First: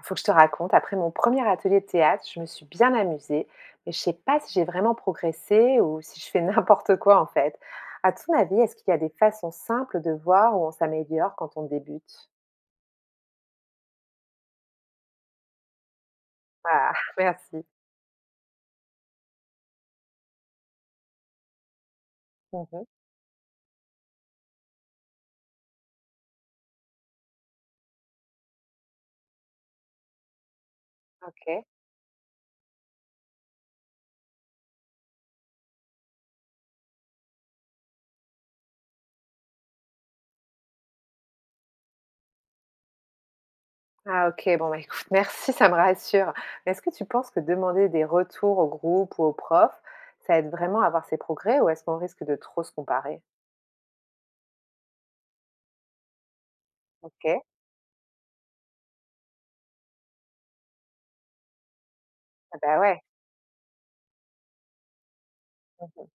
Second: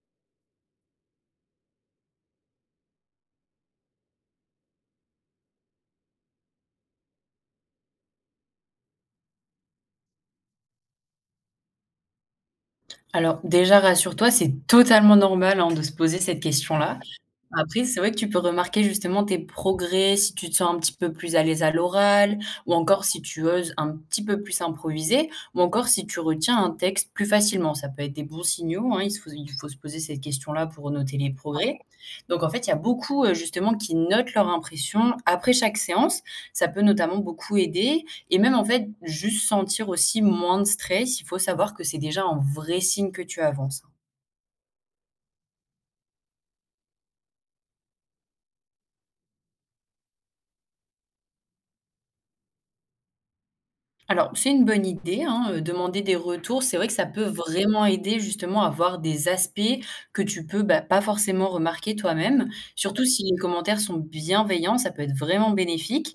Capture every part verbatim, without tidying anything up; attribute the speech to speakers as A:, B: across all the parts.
A: Il faut que je te raconte, après mon premier atelier de théâtre, je me suis bien amusée, mais je ne sais pas si j'ai vraiment progressé ou si je fais n'importe quoi en fait. À ton avis, est-ce qu'il y a des façons simples de voir où on s'améliore quand on débute?
B: Alors déjà, rassure-toi, c'est totalement normal, hein, de se poser cette
A: Ah,
B: question-là.
A: merci.
B: Après, c'est vrai que tu peux remarquer justement tes progrès, si tu te sens un petit peu plus à l'aise à l'oral, ou
A: Mhm,
B: encore si tu oses un petit peu plus improviser, ou encore si tu retiens un texte plus facilement. Ça peut être des bons signaux, hein, il se faut il faut se poser cette question-là pour noter les
A: ok.
B: progrès. Donc en fait, il y a beaucoup, heu, justement qui notent leur impression après chaque séance. Ça peut notamment beaucoup aider et même en fait, juste sentir aussi moins de stress. Il faut savoir que c'est déjà un vrai signe que tu avances.
A: Ah, ok, bon, bah, écoute, merci, ça me rassure. Mais est-ce que tu penses que demander des retours au groupe ou aux profs, ça aide vraiment à voir ses progrès ou est-ce qu'on risque de trop se comparer?
B: Alors, c'est une bonne idée, hein, heu, demander des retours. C'est vrai que ça peut
A: Ok,
B: vraiment aider justement à voir des aspects que tu peux, bah, pas forcément remarquer toi-même.
A: ah bah ouais.
B: Surtout si les commentaires sont bienveillants, ça peut être vraiment
A: Mhm.
B: bénéfique.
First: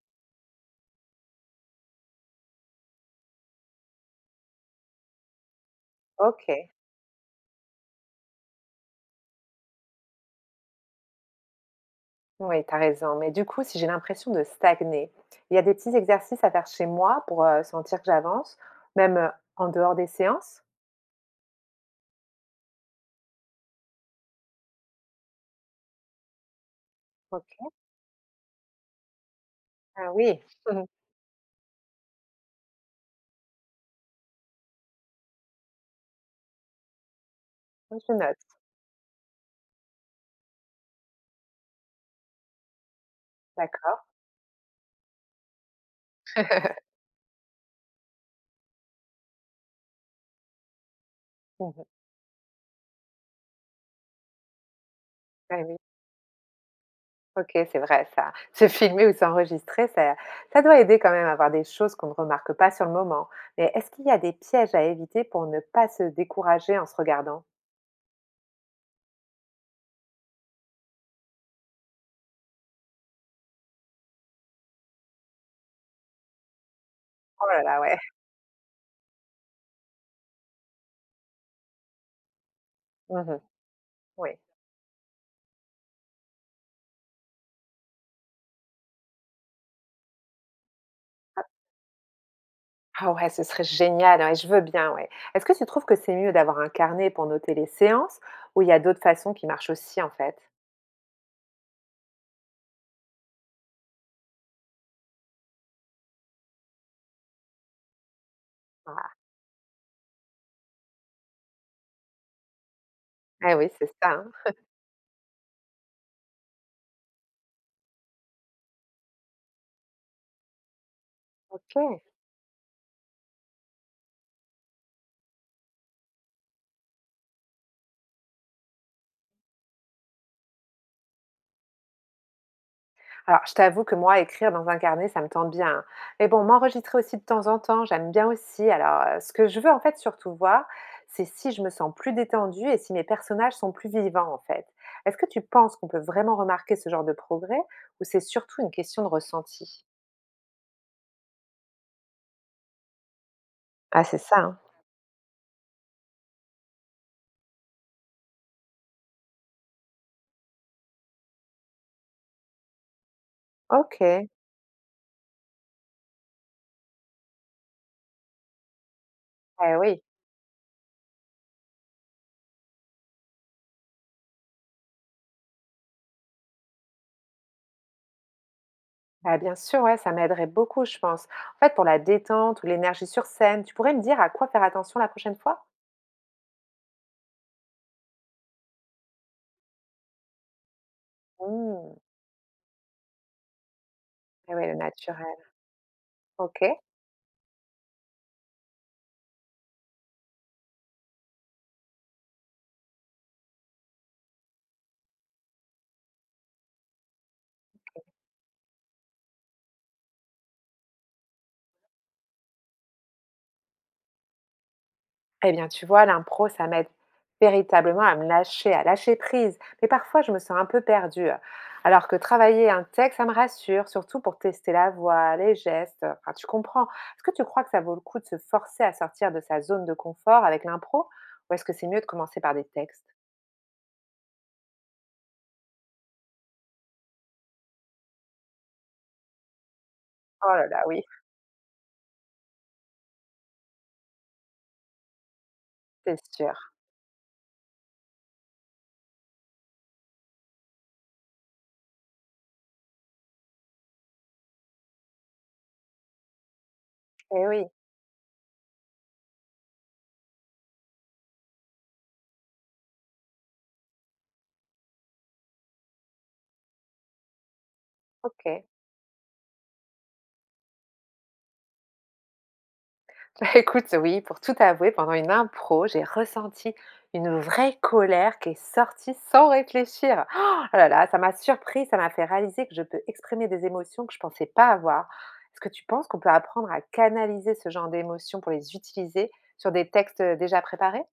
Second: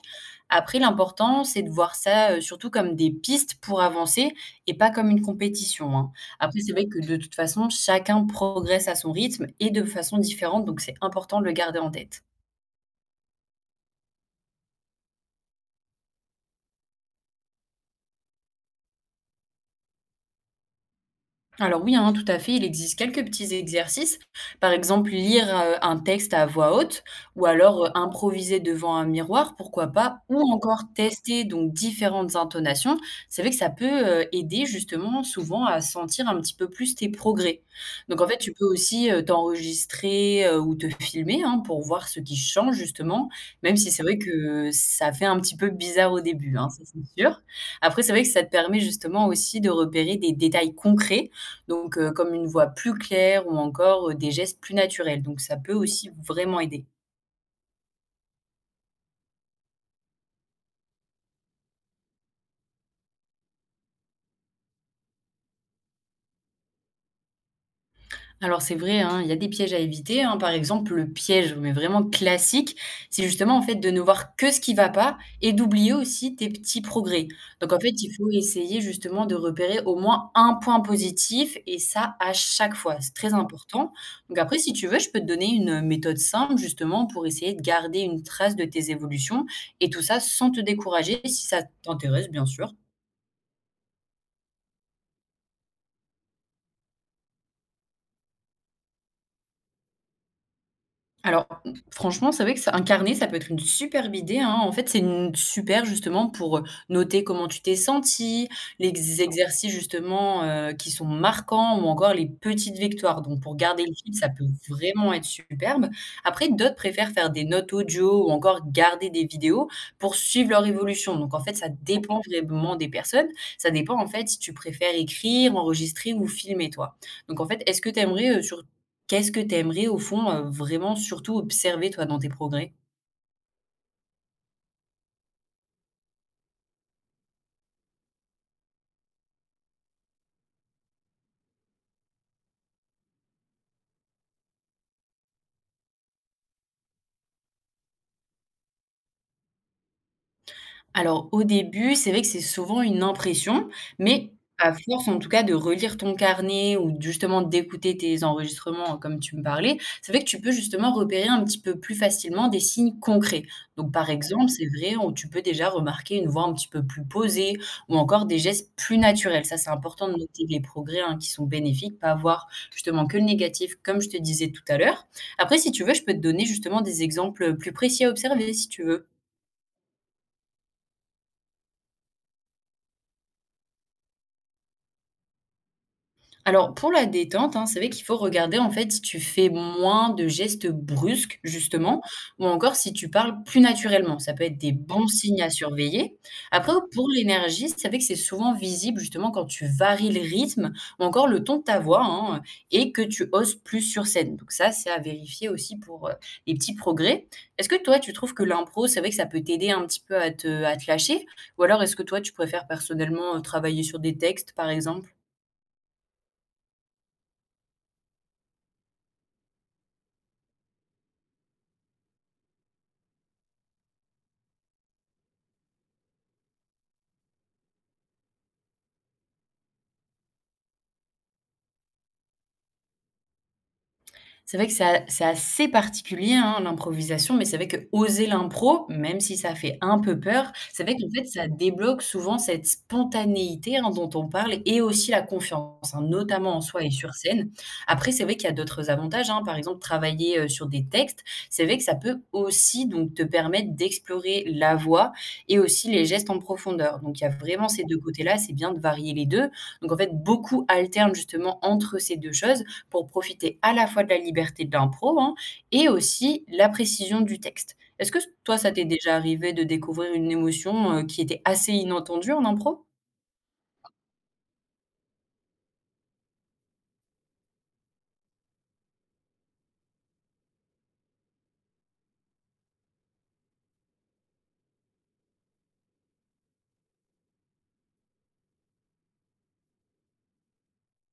B: Après, l'important, c'est de voir ça, heu, surtout comme des pistes pour avancer et pas comme une compétition, hein.
A: Ok.
B: Après, c'est vrai que de toute façon, chacun progresse à son rythme et de façon différente, donc c'est important de le garder en tête.
A: Oui, tu as raison. Mais du coup, si j'ai l'impression de stagner, il y a des petits exercices à faire chez moi pour euh, sentir que j'avance, même euh, en dehors des séances.
B: Alors oui, hein, tout à fait, il existe quelques petits exercices. Par exemple, lire euh, un texte à voix haute ou
A: Ok.
B: alors euh, improviser devant un miroir, pourquoi
A: Ah
B: pas,
A: oui,
B: ou encore tester donc différentes intonations. C'est vrai que ça peut euh, aider justement souvent à sentir un petit peu plus tes progrès.
A: Mhm. Je
B: Donc en fait, tu
A: note.
B: peux aussi euh, t'enregistrer euh, ou te filmer hein, pour voir ce qui change justement, même si
A: D'accord.
B: c'est vrai que ça fait un petit peu bizarre au début, hein, ça c'est sûr. Après, c'est vrai que ça te permet justement aussi de repérer des détails concrets
A: Mhm.
B: donc heu, comme une voix plus claire ou encore, heu, des gestes plus naturels, donc ça
A: Ah
B: peut
A: oui.
B: aussi vraiment aider.
A: Ok, c'est vrai ça. Se filmer ou s'enregistrer, ça, ça doit aider quand même à voir des choses qu'on ne remarque pas sur le moment. Mais est-ce qu'il y a des pièges à éviter pour ne pas se décourager en se regardant?
B: Alors c'est vrai, hein, il y a des pièges à éviter, hein. Par exemple, le piège, mais vraiment classique, c'est justement, en fait, de ne voir que ce qui va pas et d'oublier aussi tes petits progrès.
A: Oh là
B: Donc
A: là,
B: en fait,
A: ouais.
B: il faut essayer justement de repérer au moins un point positif et ça à chaque fois, c'est très
A: Mhm.
B: important. Donc
A: Oui.
B: après, si tu veux, je peux te donner une, méthode simple justement pour essayer de garder une trace de tes évolutions et tout ça sans te décourager si ça t'intéresse, bien sûr.
A: Ah ouais, ce serait génial, hein, et je veux bien, ouais. Est-ce que tu trouves que c'est mieux d'avoir un carnet pour noter les séances ou il y a d'autres façons qui marchent aussi en fait?
B: Alors, franchement, c'est vrai que ça un carnet, ça peut être une superbe idée, hein. En fait, c'est une super justement pour, euh, noter comment tu t'es senti, les exercices justement, heu, qui sont marquants ou encore les petites victoires. Donc
A: Ah, eh
B: pour
A: oui,
B: garder
A: c'est
B: le
A: ça,
B: fil, ça
A: hein.
B: peut vraiment être superbe. Après, d'autres préfèrent faire des notes audio ou encore garder des vidéos pour suivre leur évolution. Donc en fait, ça
A: OK.
B: dépend vraiment des personnes. Ça dépend en fait si tu préfères écrire, enregistrer ou filmer toi. Donc en fait, est-ce que tu aimerais, euh, sur Qu'est-ce que tu aimerais au fond, heu, vraiment surtout observer toi dans tes progrès?
A: Alors, je t'avoue que moi, écrire dans un carnet, ça me tente bien, hein. Mais bon, m'enregistrer aussi de temps en temps, j'aime bien aussi. Alors, heu, ce que je veux en fait surtout voir, c'est si je me sens plus détendue et si mes personnages sont plus vivants en fait. Est-ce que tu penses qu'on peut vraiment remarquer ce genre de progrès ou c'est surtout une question de ressenti?
B: Alors, au début, c'est vrai que c'est souvent une impression,
A: Ah, c'est
B: mais
A: ça, hein.
B: à force, en tout cas, de relire ton carnet ou justement d'écouter tes enregistrements, heu, comme tu me parlais, c'est vrai que tu peux justement repérer un petit peu plus facilement des signes concrets. Donc, par
A: OK.
B: exemple, c'est vrai, où tu peux déjà remarquer une voix un petit peu plus posée ou encore des gestes plus naturels. Ça, c'est
A: Eh oui.
B: important de noter les progrès, hein, qui sont bénéfiques, pas voir justement que le négatif, comme je te disais tout à l'heure. Après, si tu veux, je peux te donner justement des exemples, plus précis à observer si tu veux.
A: Bah, bien sûr, ouais, ça m'aiderait beaucoup, je pense. En fait, pour la détente ou l'énergie sur scène, tu pourrais me dire à quoi faire attention la prochaine fois?
B: Alors pour la détente, hein, c'est vrai qu'il faut regarder en fait si tu fais moins de gestes brusques
A: Mmh.
B: justement ou encore si tu parles plus naturellement. Ça peut
A: Eh
B: être
A: ouais,
B: des
A: le
B: bons
A: naturel.
B: signes à surveiller. Après,
A: OK.
B: pour l'énergie, c'est vrai que c'est souvent visible justement quand tu varies le rythme ou encore le ton de ta voix hein, et que tu oses plus sur scène. Donc ça, c'est à vérifier aussi pour euh, les petits progrès. Est-ce que toi, tu trouves que l'impro, c'est vrai que ça peut t'aider un petit peu à te, à te lâcher? Ou alors est-ce que toi, tu préfères personnellement euh, travailler sur des textes, par exemple?
A: Eh bien, tu vois, l'impro, ça m'aide véritablement à me lâcher, à lâcher prise. Mais parfois, je me sens un peu perdue. Alors que travailler un texte, ça me rassure, surtout pour tester la voix, les gestes. Enfin, tu comprends. Est-ce que tu crois que ça vaut le coup de se forcer à sortir de sa zone de confort avec l'impro? Ou est-ce que c'est mieux de commencer par des textes?
B: C'est vrai que c'est a c'est assez particulier, hein, l'improvisation, mais c'est vrai que oser l'impro, même si ça fait un peu
A: Oh
B: peur,
A: là là,
B: c'est vrai
A: oui,
B: qu'en fait, ça débloque souvent cette spontanéité, hein, dont on parle et aussi la confiance, hein,
A: c'est sûr.
B: notamment en soi et sur scène. Après, c'est vrai qu'il y a d'autres avantages, hein. Par exemple, travailler, heu, sur des textes, c'est vrai que ça peut aussi donc te permettre d'explorer la voix et aussi les gestes en profondeur. Donc il y a
A: Eh oui,
B: vraiment ces deux côtés-là, c'est bien de varier les deux. Donc en fait, beaucoup alternent justement entre ces deux choses pour profiter à la fois de la liberté de l'impro, hein, et aussi la précision du texte. Est-ce que toi,
A: OK.
B: ça t'est déjà arrivé de découvrir une émotion, heu, qui était assez inattendue en impro?
A: Écoute, oui, pour tout avouer, pendant une impro, j'ai ressenti une vraie colère qui est sortie sans réfléchir. Oh là là, ça m'a surpris, ça m'a fait réaliser que je peux exprimer des émotions que je ne pensais pas avoir. Est-ce que tu penses qu'on peut apprendre à canaliser ce genre d'émotions pour les utiliser sur des textes euh, déjà préparés?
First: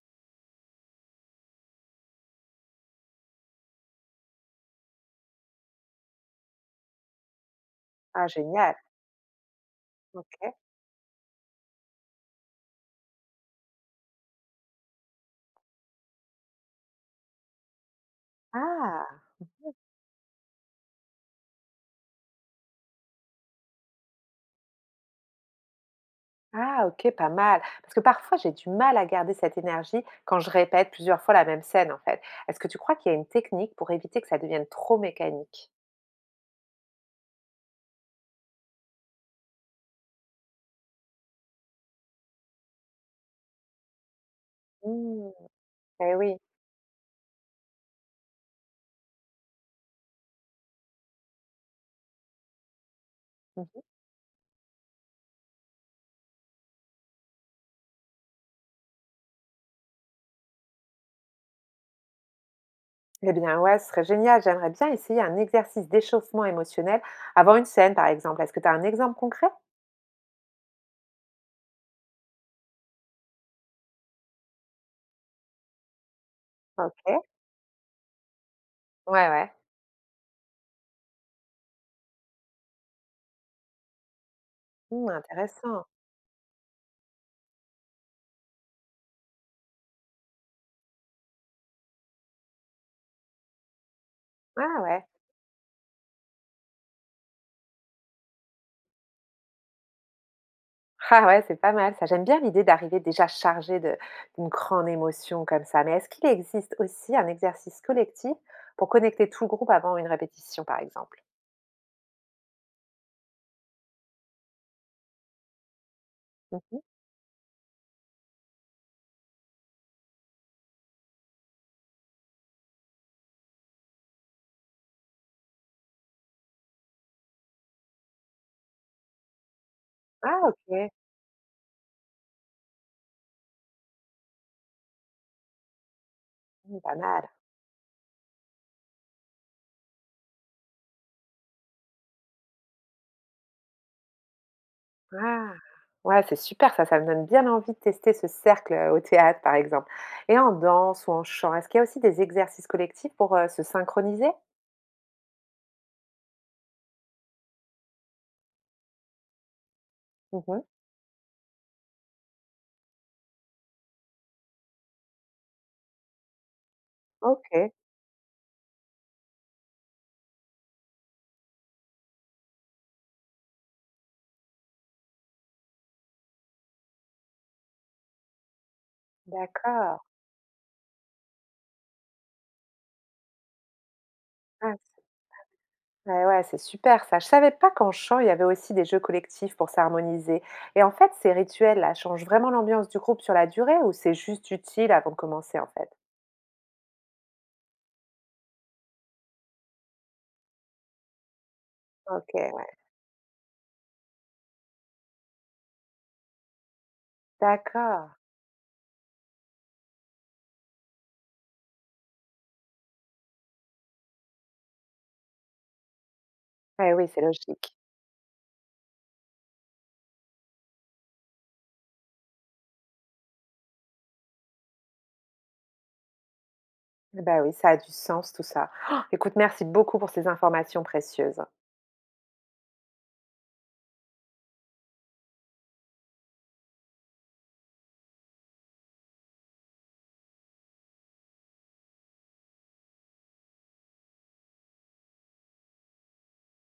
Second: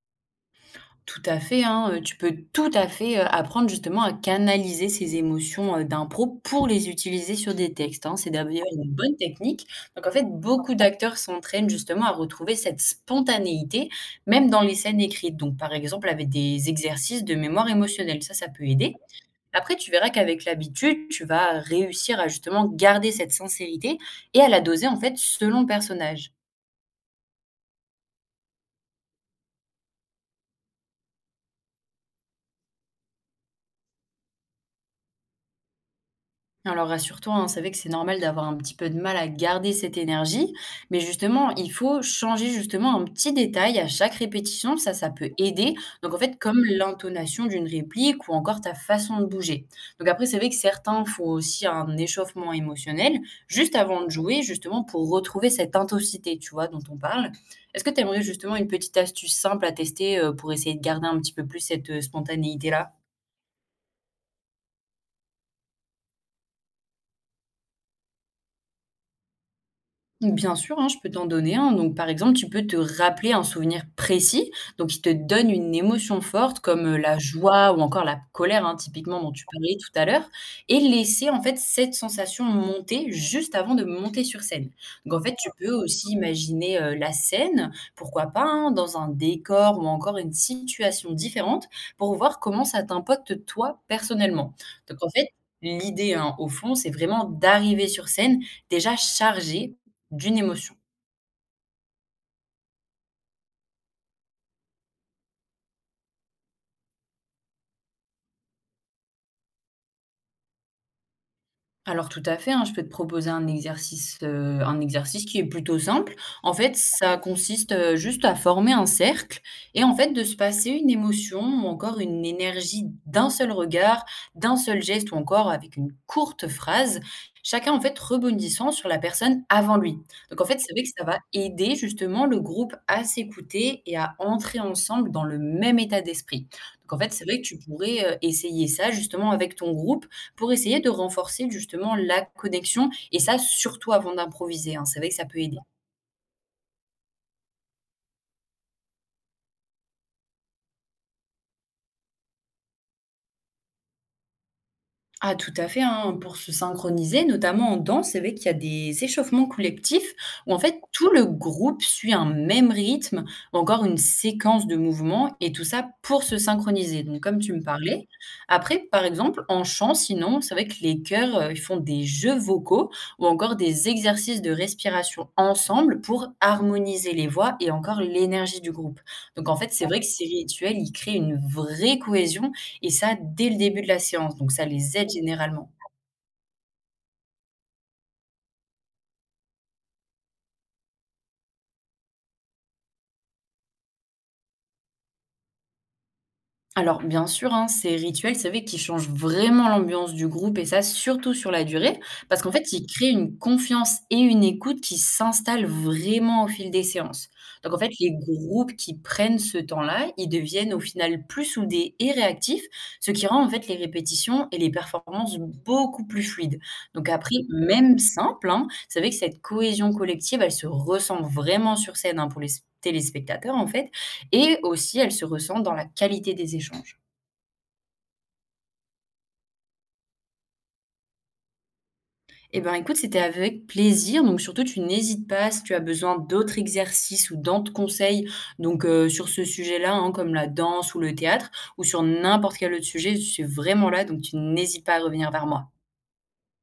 B: Tout à fait, hein, heu, tu peux tout à fait, heu, apprendre justement à canaliser ces émotions, heu, d'impro pour les utiliser sur des textes, hein.
A: Ah,
B: C'est d'ailleurs
A: génial.
B: une bonne technique. Donc en fait,
A: Ok.
B: beaucoup d'acteurs s'entraînent justement à retrouver cette spontanéité, même dans les scènes écrites. Donc par exemple avec des exercices de mémoire émotionnelle, ça, ça peut aider.
A: Ah,
B: Après, tu verras qu'avec l'habitude, tu vas réussir à justement garder cette sincérité et à la doser en fait selon le personnage.
A: ah, ok, pas mal. Parce que parfois, j'ai du mal à garder cette énergie quand je répète plusieurs fois la même scène, en fait. Est-ce que tu crois qu'il y a une technique pour éviter que ça devienne trop mécanique?
B: Alors rassure-toi, hein, c'est vrai que c'est normal d'avoir un petit peu de mal à garder cette énergie, mais justement, il faut changer justement un petit détail à chaque répétition, ça, ça peut
A: Mmh,
B: aider.
A: et
B: Donc en
A: oui.
B: fait, comme l'intonation d'une réplique ou encore ta façon de bouger. Donc après, c'est vrai que certains font aussi un échauffement émotionnel
A: Mmh.
B: juste avant de jouer, justement pour retrouver cette intensité, tu vois, dont on parle. Est-ce que tu aimerais justement une petite astuce simple à tester euh, pour essayer de garder un petit peu plus cette euh, spontanéité-là?
A: Eh bien, ouais, ce serait génial. J'aimerais bien essayer un exercice d'échauffement émotionnel avant une scène, par exemple. Est-ce que tu as un exemple concret?
B: Bien sûr, hein, je peux t'en donner un. Donc, par exemple, tu peux te rappeler un souvenir précis, donc qui te donne une émotion forte, comme euh, la
A: OK.
B: joie ou encore la colère, hein, typiquement
A: Ouais,
B: dont tu
A: ouais.
B: parlais tout à l'heure, et laisser en fait cette sensation monter juste avant de monter sur scène.
A: Mmh,
B: Donc, en fait, tu peux
A: intéressant.
B: aussi imaginer euh, la scène, pourquoi pas, hein, dans un décor ou encore une situation différente, pour voir comment ça t'impacte toi personnellement.
A: Ah
B: Donc,
A: ouais.
B: en fait, l'idée, hein, au fond, c'est vraiment d'arriver sur scène déjà chargé d'une émotion.
A: Ah ouais, c'est pas mal ça. J'aime bien l'idée d'arriver déjà chargé de d'une grande émotion comme ça. Mais est-ce qu'il existe aussi un exercice collectif pour connecter tout le groupe avant une répétition, par exemple?
B: Alors tout à fait, hein, je peux te proposer un exercice, heu, un exercice qui est plutôt simple. En fait,
A: Mmh.
B: ça consiste, heu, juste à former un cercle et en fait de se passer une émotion ou encore une énergie d'un seul regard, d'un seul geste ou encore avec une courte phrase, chacun en fait rebondissant sur la personne avant lui.
A: Ah
B: Donc en fait, c'est vrai que
A: OK.
B: ça va aider justement le groupe à s'écouter et à entrer ensemble dans le même état d'esprit.
A: Mmh,
B: Donc
A: pas
B: en fait, c'est
A: mal.
B: vrai que tu pourrais, heu, essayer ça justement avec ton groupe pour essayer de renforcer justement la connexion et ça surtout avant d'improviser, hein. C'est vrai que ça peut
A: Ah!
B: aider.
A: Ouais, c'est super ça, ça me donne bien envie de tester ce cercle, heu, au théâtre, par exemple. Et en danse ou en chant, est-ce qu'il y a aussi des exercices collectifs pour, heu, se synchroniser?
B: Ah tout à fait, hein, pour se synchroniser, notamment en danse, c'est vrai qu'il y a des échauffements collectifs où en
A: Mmh.
B: fait tout le groupe suit un même rythme ou encore une séquence de mouvements et tout ça pour se synchroniser. Donc comme tu me
A: OK,
B: parlais, après par exemple en chant, sinon c'est vrai que les chœurs euh, ils font des jeux vocaux ou encore des exercices de respiration ensemble pour harmoniser les voix et encore l'énergie du groupe. Donc en fait c'est
A: d'accord.
B: vrai que ces rituels, ils créent une vraie cohésion et ça dès le début de la séance, donc ça
A: Ah,
B: les
A: c'est
B: aide généralement.
A: ouais, ouais, c'est super ça. Je savais pas qu'en chant, il y avait aussi des jeux collectifs pour s'harmoniser. Et en fait, ces rituels-là changent vraiment l'ambiance du groupe sur la durée ou c'est juste utile avant de commencer, en fait?
B: Alors bien sûr, hein, ces rituels, c'est vrai qu'ils changent vraiment l'ambiance du groupe et ça, surtout sur la durée,
A: OK,
B: parce qu'en fait,
A: ouais.
B: ils créent une confiance et une écoute qui s'installent vraiment au fil des séances. Donc en fait,
A: D'accord.
B: les groupes qui prennent ce temps-là, ils deviennent au final plus soudés et réactifs, ce qui rend en fait les répétitions et les performances beaucoup plus fluides.
A: Eh oui,
B: Donc
A: c'est
B: après,
A: logique.
B: même simple, hein, c'est vrai que cette cohésion collective, elle se ressent vraiment sur scène hein, pour les s- téléspectateurs en fait et aussi elle se ressent dans la qualité des échanges.
A: Bah oui, ça a du sens tout ça. Oh, écoute, merci beaucoup pour ces informations précieuses.
B: Eh ben écoute, c'était avec plaisir. Donc surtout, tu n'hésites pas si tu as besoin d'autres exercices ou d'autres conseils donc euh, sur ce sujet-là, hein, comme la danse ou le théâtre, ou sur n'importe quel autre sujet, je suis vraiment là, donc tu n'hésites pas à revenir vers moi.